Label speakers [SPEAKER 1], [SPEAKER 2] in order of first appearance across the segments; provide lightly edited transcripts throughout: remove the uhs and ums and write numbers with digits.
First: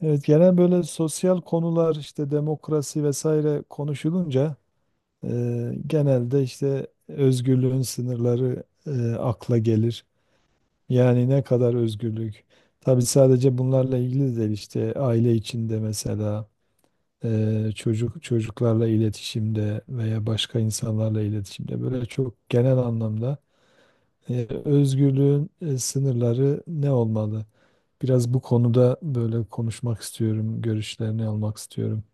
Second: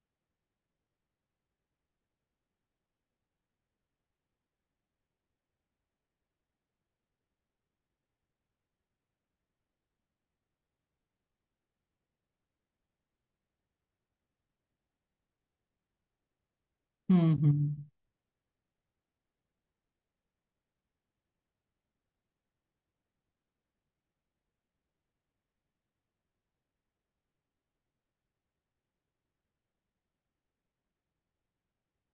[SPEAKER 1] Evet, genel böyle sosyal konular işte demokrasi vesaire konuşulunca e, genelde işte özgürlüğün sınırları akla gelir. Yani ne kadar özgürlük? Tabii sadece bunlarla ilgili de değil işte aile içinde mesela
[SPEAKER 2] Hı hı.
[SPEAKER 1] çocuklarla iletişimde veya başka insanlarla iletişimde böyle çok genel anlamda özgürlüğün sınırları ne olmalı? Biraz bu konuda böyle konuşmak istiyorum, görüşlerini almak istiyorum.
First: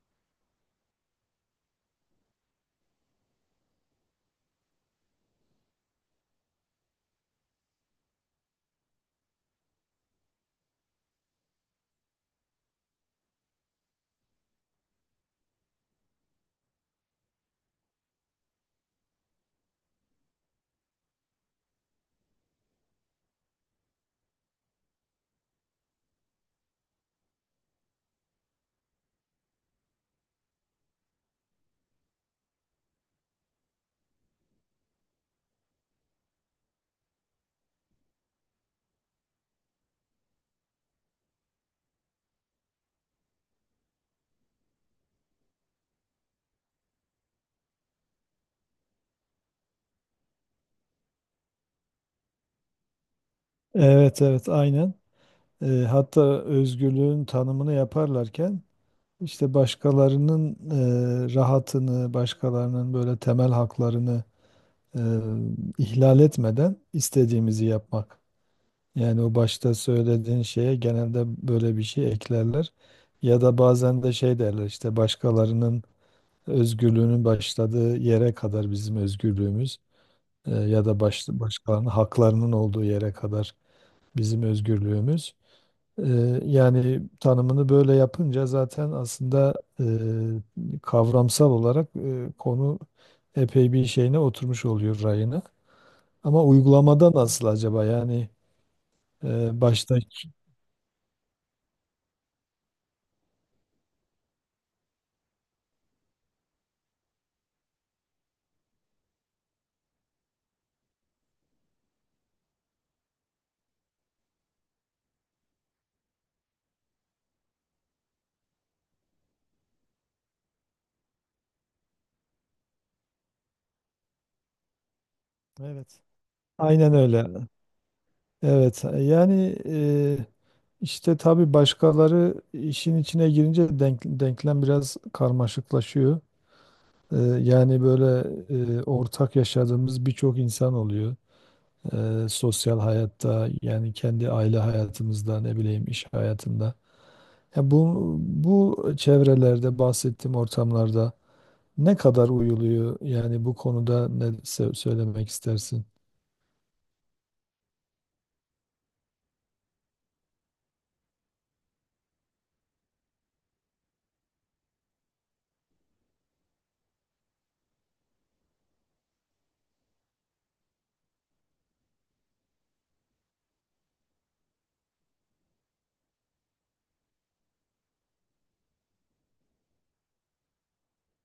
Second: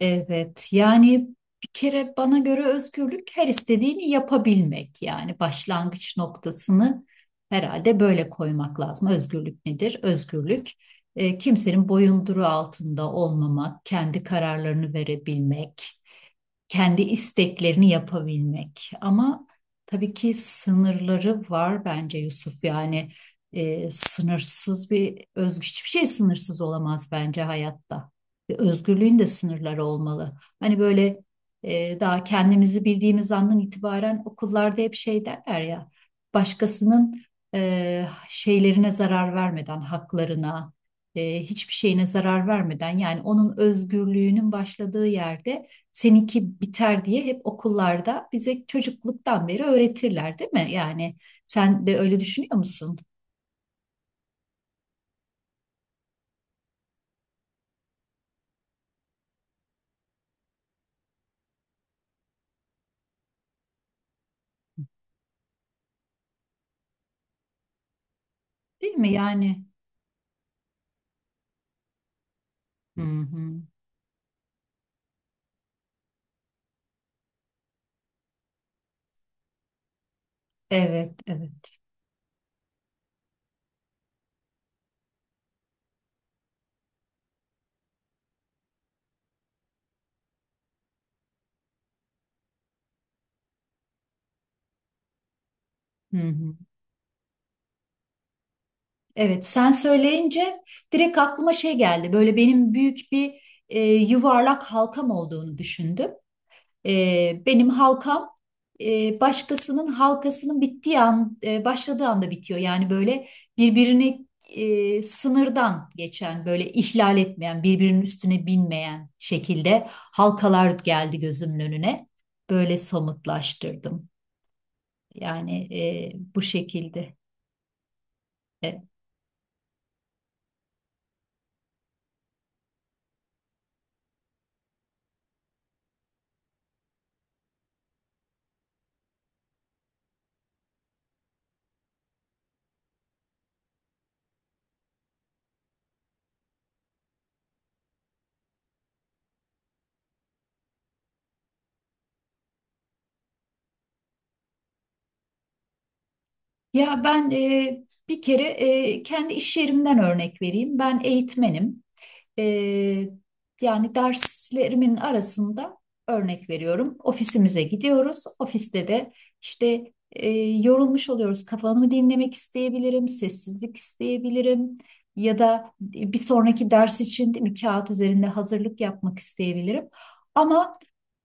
[SPEAKER 2] Evet, yani bir kere bana göre özgürlük her istediğini yapabilmek. Yani başlangıç noktasını herhalde böyle koymak lazım. Özgürlük nedir? Özgürlük kimsenin boyunduruğu altında olmamak, kendi kararlarını verebilmek, kendi isteklerini yapabilmek. Ama tabii ki sınırları var bence Yusuf. Yani sınırsız bir özgürlük, hiçbir şey sınırsız olamaz bence hayatta. Ve özgürlüğün de sınırları olmalı. Hani böyle daha kendimizi bildiğimiz andan itibaren okullarda hep şey derler ya, başkasının şeylerine zarar vermeden, haklarına, hiçbir şeyine zarar vermeden yani onun özgürlüğünün başladığı yerde seninki biter diye hep okullarda bize çocukluktan beri öğretirler, değil mi? Yani sen de öyle düşünüyor musun?
[SPEAKER 1] Evet, evet, aynen. Hatta özgürlüğün tanımını yaparlarken işte başkalarının rahatını, başkalarının böyle temel haklarını e, ihlal etmeden istediğimizi yapmak.
[SPEAKER 2] Değil mi?
[SPEAKER 1] Yani o
[SPEAKER 2] Yani.
[SPEAKER 1] başta söylediğin şeye genelde böyle bir şey eklerler.
[SPEAKER 2] Hı
[SPEAKER 1] Ya da
[SPEAKER 2] hı.
[SPEAKER 1] bazen de şey derler işte başkalarının özgürlüğünün başladığı yere kadar bizim özgürlüğümüz, ya da
[SPEAKER 2] Evet, evet.
[SPEAKER 1] başkalarının haklarının olduğu yere kadar bizim özgürlüğümüz. Yani tanımını böyle yapınca zaten aslında eee, kavramsal olarak konu epey bir şeyine oturmuş oluyor rayına.
[SPEAKER 2] Hı
[SPEAKER 1] Ama
[SPEAKER 2] hı.
[SPEAKER 1] uygulamada nasıl acaba? Yani
[SPEAKER 2] Evet, sen
[SPEAKER 1] başta.
[SPEAKER 2] söyleyince direkt aklıma şey geldi. Böyle benim büyük bir yuvarlak halkam olduğunu düşündüm. Benim halkam başkasının halkasının bittiği an, başladığı anda bitiyor. Yani böyle birbirini sınırdan geçen, böyle ihlal etmeyen, birbirinin üstüne binmeyen şekilde halkalar geldi gözümün önüne. Böyle somutlaştırdım. Yani
[SPEAKER 1] Evet,
[SPEAKER 2] bu
[SPEAKER 1] aynen
[SPEAKER 2] şekilde.
[SPEAKER 1] öyle. Evet.
[SPEAKER 2] E,
[SPEAKER 1] Yani işte tabii başkaları işin içine girince denklem biraz karmaşıklaşıyor. Yani böyle ortak yaşadığımız birçok insan oluyor. Sosyal hayatta yani kendi aile hayatımızda ne bileyim iş hayatında. Ya bu çevrelerde bahsettiğim ortamlarda ne kadar uyuluyor yani bu konuda ne söylemek istersin?
[SPEAKER 2] Ya ben bir kere kendi iş yerimden örnek vereyim. Ben eğitmenim. Ee, Yani derslerimin arasında örnek veriyorum. Ofisimize gidiyoruz. Ofiste de işte yorulmuş oluyoruz. Kafamı dinlemek isteyebilirim, sessizlik isteyebilirim. Ya da bir sonraki ders için değil mi, kağıt üzerinde hazırlık yapmak isteyebilirim. Ama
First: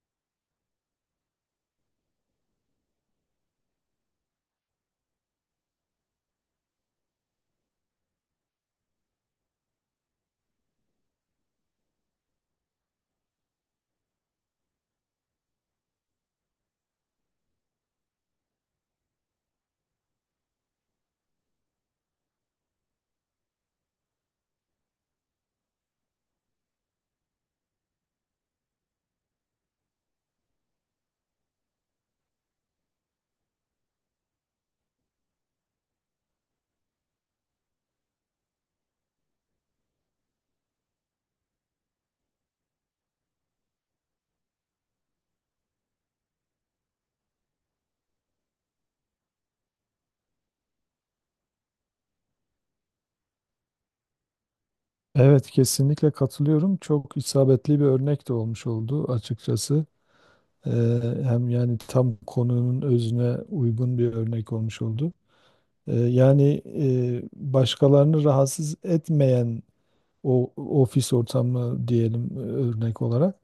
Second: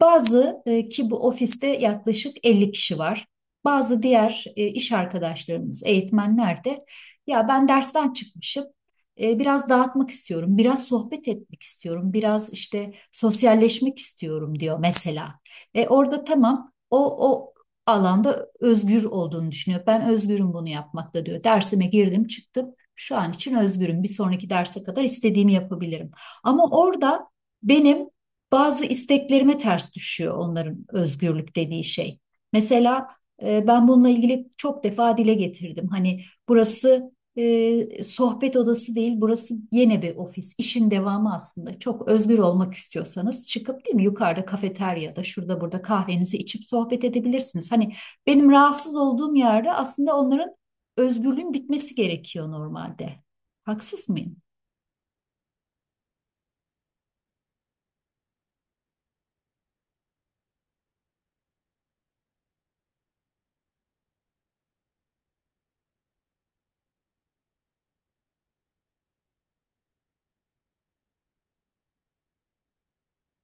[SPEAKER 2] bazı ki bu ofiste yaklaşık 50 kişi var. Bazı diğer iş arkadaşlarımız, eğitmenler de ya ben dersten çıkmışım biraz dağıtmak istiyorum, biraz sohbet etmek istiyorum, biraz işte sosyalleşmek istiyorum diyor mesela. Orada tamam o alanda özgür olduğunu düşünüyor. Ben özgürüm bunu yapmakta diyor. Dersime girdim, çıktım. Şu an için özgürüm. Bir sonraki derse kadar istediğimi yapabilirim. Ama orada benim bazı isteklerime ters düşüyor onların özgürlük dediği şey. Mesela ben bununla ilgili çok defa dile getirdim. Hani burası sohbet odası değil, burası yine bir ofis. İşin devamı aslında. Çok özgür olmak istiyorsanız çıkıp değil mi yukarıda kafeteryada şurada burada kahvenizi içip sohbet edebilirsiniz. Hani benim rahatsız olduğum yerde aslında onların özgürlüğün bitmesi gerekiyor normalde. Haksız mıyım?
[SPEAKER 1] Evet, kesinlikle katılıyorum. Çok isabetli bir örnek de olmuş oldu açıkçası. Hem yani tam konunun özüne uygun bir örnek olmuş oldu. Yani başkalarını rahatsız etmeyen o ofis ortamı diyelim örnek olarak.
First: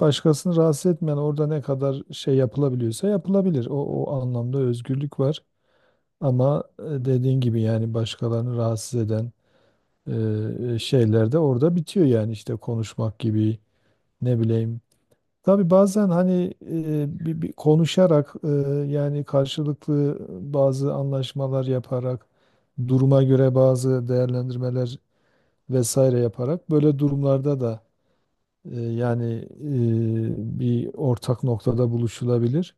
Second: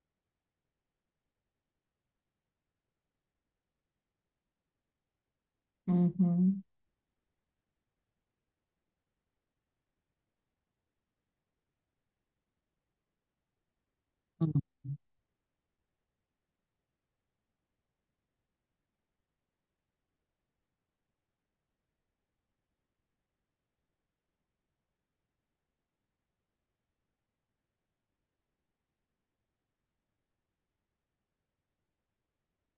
[SPEAKER 1] Başkasını rahatsız etmeyen orada ne kadar şey yapılabiliyorsa yapılabilir. O, o anlamda özgürlük var.
[SPEAKER 2] Hı hı.
[SPEAKER 1] Ama dediğin gibi yani başkalarını rahatsız eden şeyler de orada bitiyor yani işte konuşmak gibi ne
[SPEAKER 2] Hı.
[SPEAKER 1] bileyim. Tabii bazen hani bir konuşarak, yani karşılıklı bazı anlaşmalar yaparak duruma göre bazı değerlendirmeler vesaire yaparak böyle durumlarda da yani bir ortak noktada buluşulabilir.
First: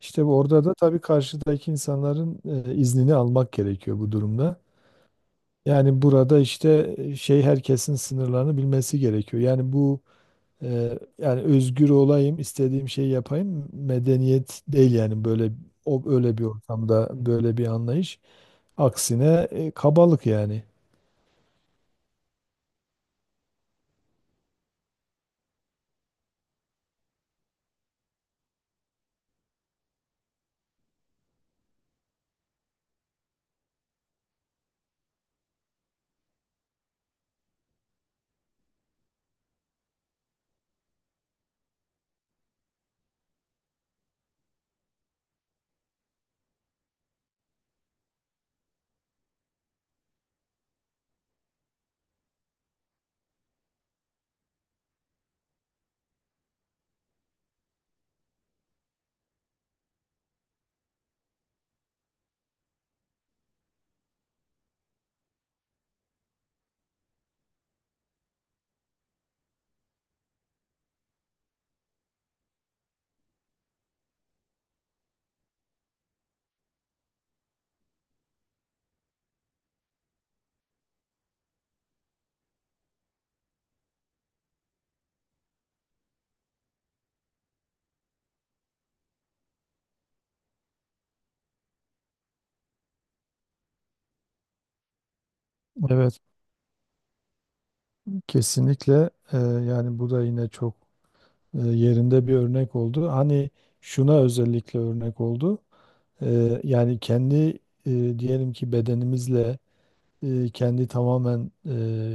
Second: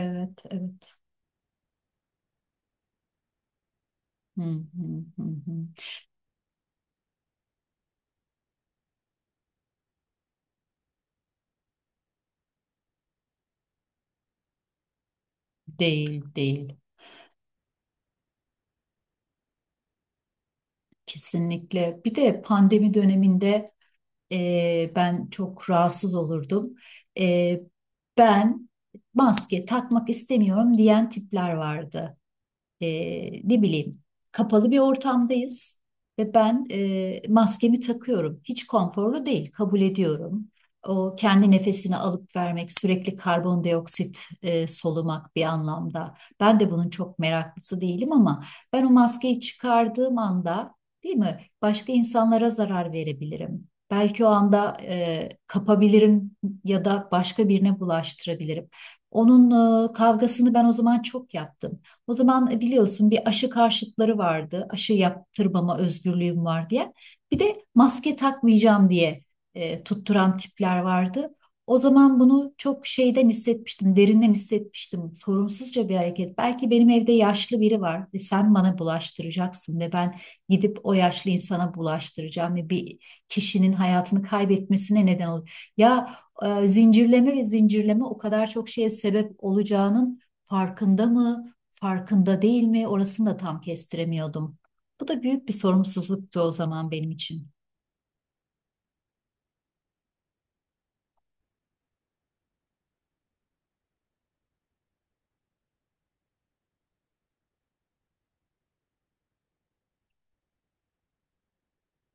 [SPEAKER 1] İşte orada da
[SPEAKER 2] evet.
[SPEAKER 1] tabii karşıdaki insanların iznini almak gerekiyor bu
[SPEAKER 2] Hı
[SPEAKER 1] durumda.
[SPEAKER 2] hı hı hı.
[SPEAKER 1] Yani burada işte şey, herkesin sınırlarını bilmesi gerekiyor. Yani bu yani özgür olayım, istediğim şeyi yapayım medeniyet değil yani böyle, o
[SPEAKER 2] Değil,
[SPEAKER 1] öyle bir
[SPEAKER 2] değil.
[SPEAKER 1] ortamda böyle bir anlayış. Aksine kabalık yani.
[SPEAKER 2] Kesinlikle. Bir de pandemi döneminde, ben çok rahatsız olurdum. Ee, Ben maske takmak istemiyorum diyen tipler vardı, e, ne bileyim, kapalı bir ortamdayız ve ben maskemi takıyorum. Hiç konforlu değil, kabul ediyorum. O kendi nefesini alıp vermek, sürekli karbondioksit solumak bir anlamda. Ben de bunun çok meraklısı değilim ama ben o maskeyi çıkardığım anda, değil mi, başka insanlara zarar verebilirim. Belki o anda kapabilirim ya da başka birine bulaştırabilirim. Onun kavgasını ben o zaman çok yaptım. O zaman biliyorsun bir, aşı karşıtları vardı. Aşı yaptırmama özgürlüğüm var diye. Bir de maske takmayacağım diye tutturan tipler vardı. O zaman bunu çok şeyden hissetmiştim, derinden hissetmiştim. Sorumsuzca bir hareket. Belki benim evde yaşlı biri var ve sen bana bulaştıracaksın ve ben gidip o yaşlı insana bulaştıracağım ve bir kişinin hayatını kaybetmesine neden olur. Ya zincirleme ve zincirleme o kadar çok şeye sebep olacağının farkında mı? Farkında değil mi? Orasını da tam kestiremiyordum. Bu da büyük bir
[SPEAKER 1] Evet.
[SPEAKER 2] sorumsuzluktu o zaman benim için.
[SPEAKER 1] Kesinlikle, yani bu da yine çok yerinde bir örnek oldu. Hani şuna özellikle örnek oldu. Yani kendi diyelim ki bedenimizle, kendi tamamen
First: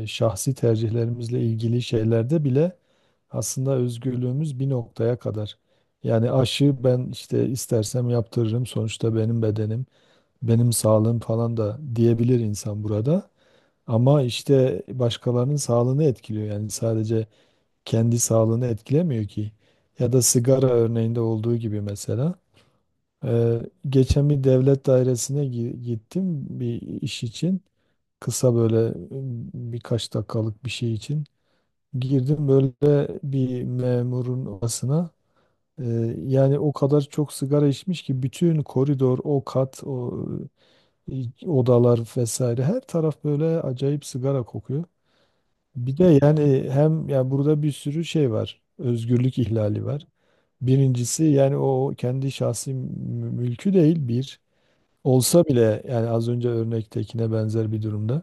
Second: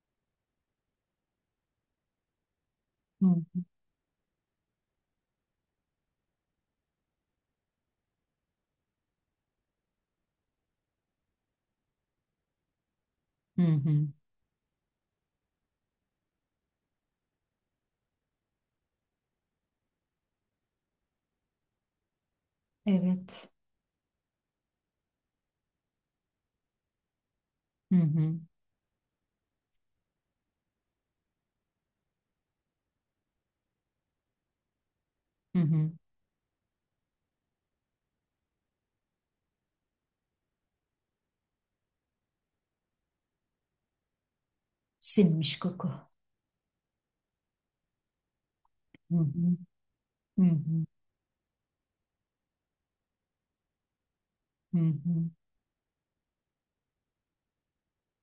[SPEAKER 1] şahsi tercihlerimizle ilgili şeylerde bile
[SPEAKER 2] Hı hı.
[SPEAKER 1] aslında özgürlüğümüz bir noktaya kadar. Yani aşı ben işte istersem yaptırırım sonuçta benim bedenim, benim sağlığım falan da diyebilir insan burada.
[SPEAKER 2] Hı hı.
[SPEAKER 1] Ama işte başkalarının sağlığını etkiliyor yani sadece kendi sağlığını etkilemiyor ki. Ya da sigara örneğinde olduğu gibi mesela.
[SPEAKER 2] Evet.
[SPEAKER 1] Ee, Geçen bir devlet dairesine gittim bir iş için.
[SPEAKER 2] Hı hı.
[SPEAKER 1] Kısa böyle birkaç dakikalık bir şey için. Girdim böyle bir memurun odasına.
[SPEAKER 2] Hı hı.
[SPEAKER 1] Yani o kadar çok sigara içmiş ki bütün koridor, o kat, o odalar vesaire her taraf böyle acayip sigara kokuyor.
[SPEAKER 2] Sinmiş koku.
[SPEAKER 1] Bir de yani hem ya burada bir sürü şey var.
[SPEAKER 2] Hı
[SPEAKER 1] Özgürlük
[SPEAKER 2] hı.
[SPEAKER 1] ihlali var.
[SPEAKER 2] Hı hı.
[SPEAKER 1] Birincisi yani o kendi şahsi mülkü değil bir.
[SPEAKER 2] Hı hı.
[SPEAKER 1] Olsa bile yani az önce örnektekine benzer bir durumda.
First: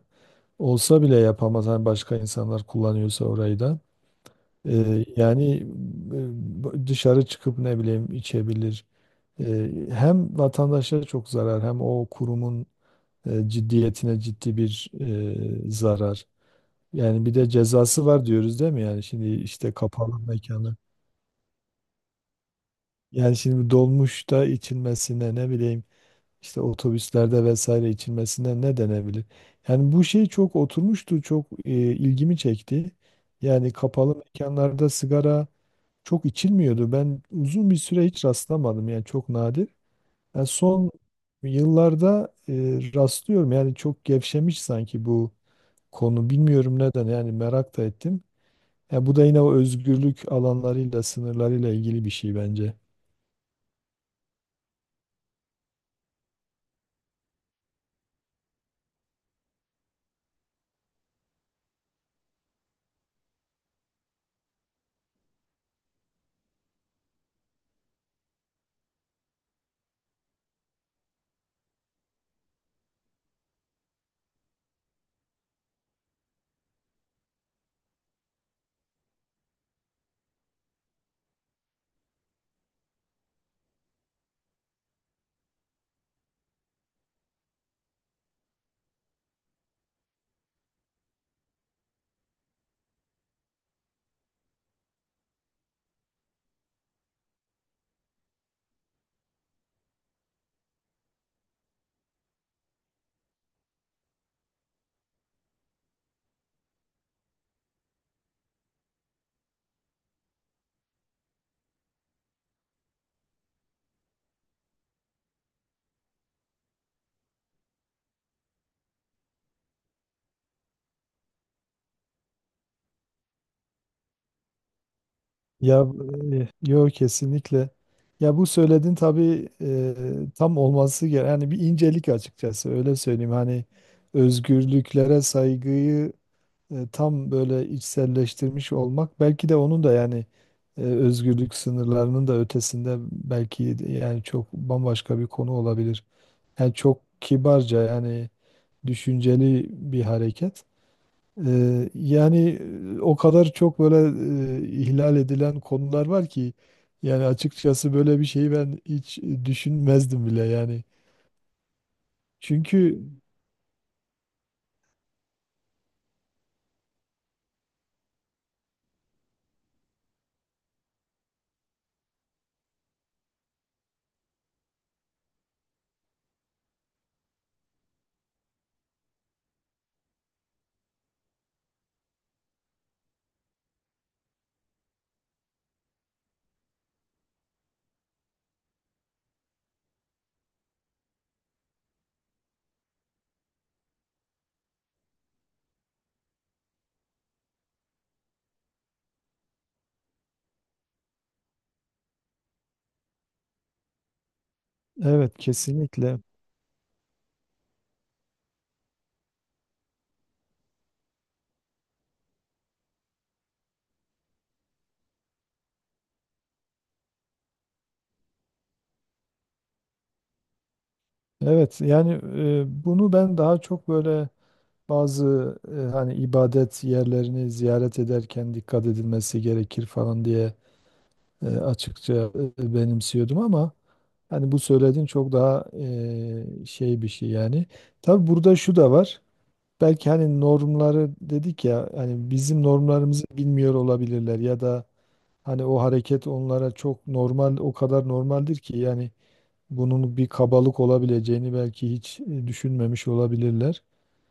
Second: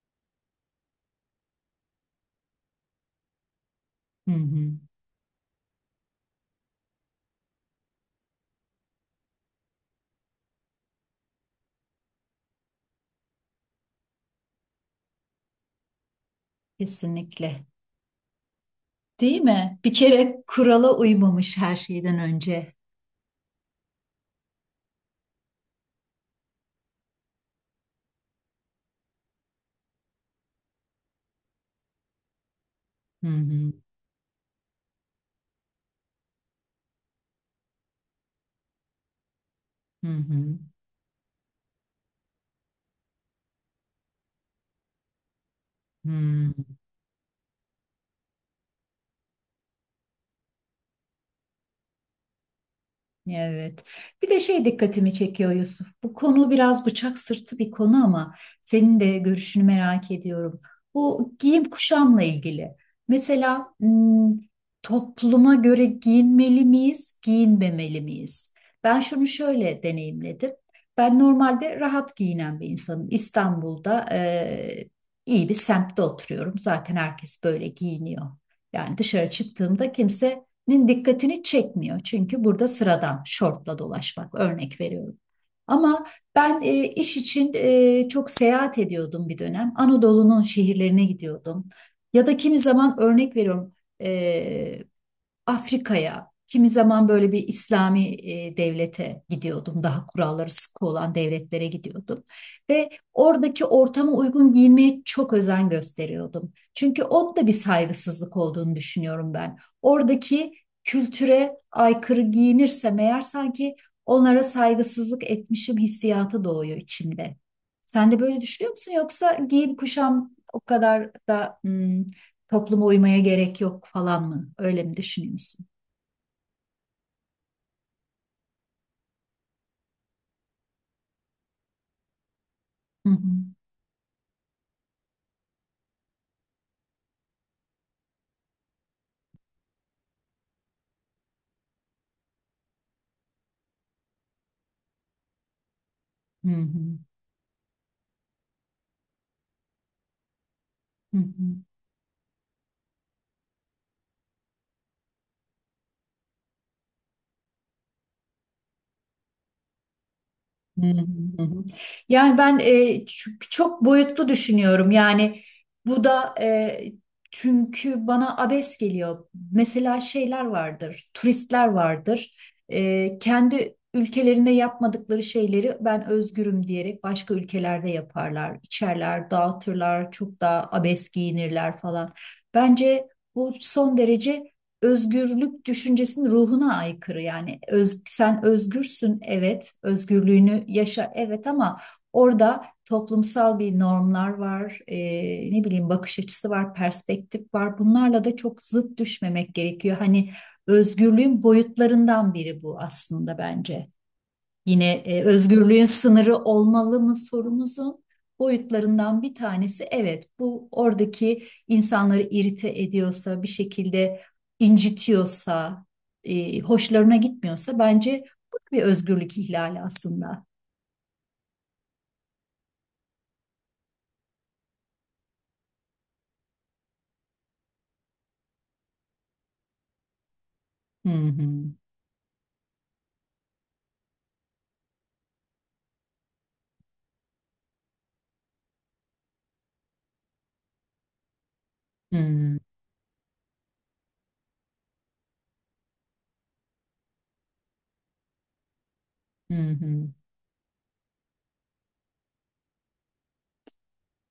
[SPEAKER 1] Olsa bile yapamaz. Hani başka insanlar kullanıyorsa orayı da.
[SPEAKER 2] Hı hı.
[SPEAKER 1] Yani dışarı çıkıp ne bileyim içebilir. Hem vatandaşa çok zarar hem o kurumun ciddiyetine ciddi bir zarar. Yani bir de
[SPEAKER 2] Kesinlikle.
[SPEAKER 1] cezası var diyoruz değil mi? Yani şimdi
[SPEAKER 2] Değil
[SPEAKER 1] işte
[SPEAKER 2] mi? Bir
[SPEAKER 1] kapalı
[SPEAKER 2] kere
[SPEAKER 1] mekanı.
[SPEAKER 2] kurala uymamış her şeyden önce.
[SPEAKER 1] Yani şimdi dolmuşta içilmesine ne bileyim işte otobüslerde vesaire içilmesine ne denebilir? Yani bu şey çok oturmuştu, çok ilgimi çekti.
[SPEAKER 2] Hı
[SPEAKER 1] Yani
[SPEAKER 2] hı.
[SPEAKER 1] kapalı mekanlarda sigara çok içilmiyordu. Ben uzun bir süre hiç rastlamadım yani çok nadir.
[SPEAKER 2] Hı
[SPEAKER 1] Yani
[SPEAKER 2] hı.
[SPEAKER 1] son yıllarda rastlıyorum yani çok gevşemiş sanki bu konu.
[SPEAKER 2] Hı.
[SPEAKER 1] Bilmiyorum neden yani merak da ettim. Ya bu da yine o özgürlük alanlarıyla, sınırlarıyla ilgili bir şey bence.
[SPEAKER 2] Evet. Bir de şey dikkatimi çekiyor Yusuf. Bu konu biraz bıçak sırtı bir konu ama senin de görüşünü merak ediyorum. Bu giyim kuşamla ilgili. Mesela topluma göre giyinmeli miyiz, giyinmemeli miyiz? Ben şunu şöyle deneyimledim. Ben normalde rahat giyinen bir insanım. İstanbul'da iyi bir semtte oturuyorum. Zaten herkes böyle giyiniyor. Yani dışarı çıktığımda kimse nin dikkatini çekmiyor. Çünkü burada sıradan şortla dolaşmak örnek veriyorum. Ama ben iş için çok seyahat ediyordum bir dönem. Anadolu'nun şehirlerine gidiyordum. Ya da kimi zaman örnek veriyorum, e, Afrika'ya, kimi zaman böyle bir İslami devlete gidiyordum. Daha kuralları sıkı olan devletlere gidiyordum. Ve oradaki ortama uygun giyinmeye çok özen gösteriyordum. Çünkü o da bir saygısızlık olduğunu düşünüyorum ben. Oradaki kültüre aykırı giyinirsem eğer sanki onlara saygısızlık etmişim hissiyatı doğuyor içimde. Sen de böyle düşünüyor musun? Yoksa giyim kuşam o kadar da topluma uymaya gerek yok falan mı? Öyle mi düşünüyorsun?
[SPEAKER 1] Ya yok, kesinlikle. Ya bu söylediğin tabii tam olması gereken yani bir incelik, açıkçası öyle
[SPEAKER 2] Hı hı.
[SPEAKER 1] söyleyeyim. Hani özgürlüklere saygıyı tam böyle içselleştirmiş olmak belki de onun da yani özgürlük sınırlarının da ötesinde belki de yani çok bambaşka bir konu olabilir.
[SPEAKER 2] Hı
[SPEAKER 1] Yani
[SPEAKER 2] hı.
[SPEAKER 1] çok kibarca yani düşünceli bir hareket.
[SPEAKER 2] Hı hı.
[SPEAKER 1] Yani o kadar çok böyle ihlal edilen konular var ki yani açıkçası böyle bir şeyi ben hiç düşünmezdim bile yani.
[SPEAKER 2] Hı hı. Hı hı. Yani ben,
[SPEAKER 1] Çünkü
[SPEAKER 2] çok boyutlu düşünüyorum. Yani bu da çünkü bana abes geliyor. Mesela şeyler vardır, turistler vardır. Kendi ülkelerinde yapmadıkları şeyleri ben özgürüm diyerek başka ülkelerde yaparlar, içerler, dağıtırlar, çok daha abes giyinirler falan. Bence bu son derece özgürlük düşüncesinin ruhuna aykırı. Yani öz, sen özgürsün evet, özgürlüğünü yaşa evet ama orada toplumsal bir normlar var, ne bileyim bakış açısı var, perspektif var. Bunlarla da çok zıt düşmemek gerekiyor. Hani özgürlüğün boyutlarından biri bu aslında bence. Yine
[SPEAKER 1] evet,
[SPEAKER 2] özgürlüğün
[SPEAKER 1] kesinlikle.
[SPEAKER 2] sınırı olmalı mı sorumuzun boyutlarından bir tanesi evet bu, oradaki insanları irite ediyorsa bir şekilde, incitiyorsa, hoşlarına gitmiyorsa bence bu da bir özgürlük ihlali aslında.
[SPEAKER 1] Evet yani bunu ben daha çok böyle bazı hani ibadet yerlerini ziyaret ederken dikkat edilmesi gerekir falan diye
[SPEAKER 2] Hı hı.
[SPEAKER 1] açıkça benimsiyordum, ama hani bu söylediğin çok daha şey bir şey yani. Tabii burada şu da var. Belki hani normları dedik ya,
[SPEAKER 2] Hı
[SPEAKER 1] hani
[SPEAKER 2] hı.
[SPEAKER 1] bizim normlarımızı bilmiyor olabilirler ya da hani o hareket onlara çok normal, o kadar normaldir ki yani
[SPEAKER 2] Hı hı.
[SPEAKER 1] bunun bir kabalık olabileceğini belki hiç düşünmemiş olabilirler.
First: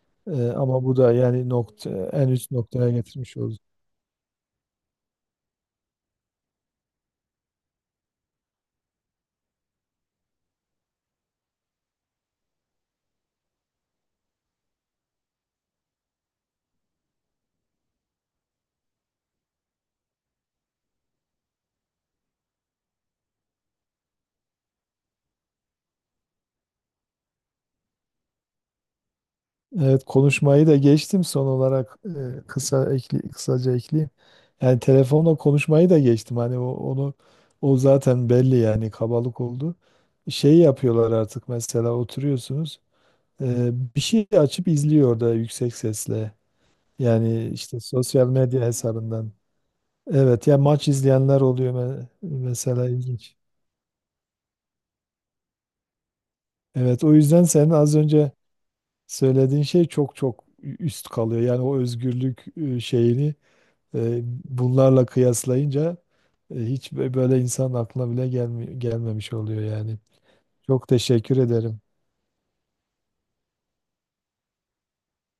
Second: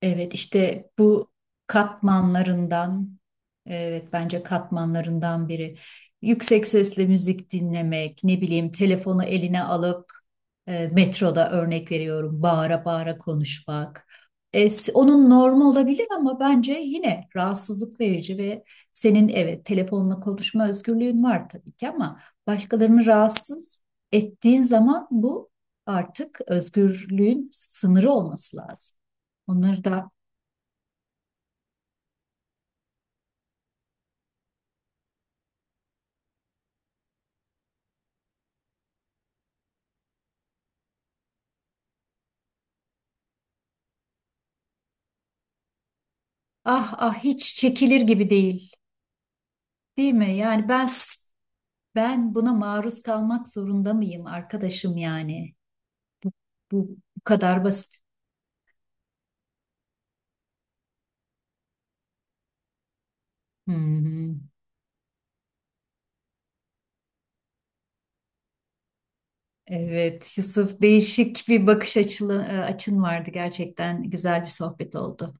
[SPEAKER 2] Evet
[SPEAKER 1] Ama
[SPEAKER 2] işte
[SPEAKER 1] bu da
[SPEAKER 2] bu
[SPEAKER 1] yani nokta en üst noktaya
[SPEAKER 2] katmanlarından,
[SPEAKER 1] getirmiş oldu.
[SPEAKER 2] evet bence katmanlarından biri. Yüksek sesle müzik dinlemek, ne bileyim telefonu eline alıp metroda örnek veriyorum bağıra bağıra konuşmak. Onun normu olabilir ama bence yine rahatsızlık verici ve senin evet telefonla konuşma özgürlüğün var tabii ki ama başkalarını rahatsız ettiğin zaman bu artık özgürlüğün sınırı olması lazım. Onları
[SPEAKER 1] Evet,
[SPEAKER 2] da.
[SPEAKER 1] konuşmayı da geçtim son olarak kısaca ekleyeyim. Yani telefonla konuşmayı da geçtim. Hani onu, o zaten belli yani kabalık oldu. Şey yapıyorlar artık, mesela oturuyorsunuz, bir şey açıp izliyor orada yüksek sesle.
[SPEAKER 2] Ah, ah,
[SPEAKER 1] Yani
[SPEAKER 2] hiç
[SPEAKER 1] işte
[SPEAKER 2] çekilir
[SPEAKER 1] sosyal
[SPEAKER 2] gibi
[SPEAKER 1] medya
[SPEAKER 2] değil,
[SPEAKER 1] hesabından.
[SPEAKER 2] değil mi?
[SPEAKER 1] Evet ya,
[SPEAKER 2] Yani ben
[SPEAKER 1] maç izleyenler oluyor
[SPEAKER 2] ben buna
[SPEAKER 1] mesela,
[SPEAKER 2] maruz
[SPEAKER 1] ilginç.
[SPEAKER 2] kalmak zorunda mıyım arkadaşım yani? Bu
[SPEAKER 1] Evet, o
[SPEAKER 2] bu
[SPEAKER 1] yüzden
[SPEAKER 2] kadar
[SPEAKER 1] senin az
[SPEAKER 2] basit.
[SPEAKER 1] önce söylediğin şey çok çok üst kalıyor. Yani o özgürlük şeyini,
[SPEAKER 2] Hı hı.
[SPEAKER 1] Bunlarla kıyaslayınca hiç böyle insan aklına bile gelmemiş oluyor yani.
[SPEAKER 2] Evet, Yusuf,
[SPEAKER 1] Çok teşekkür
[SPEAKER 2] değişik bir
[SPEAKER 1] ederim.
[SPEAKER 2] bakış açılı, açın vardı gerçekten. Güzel bir sohbet oldu.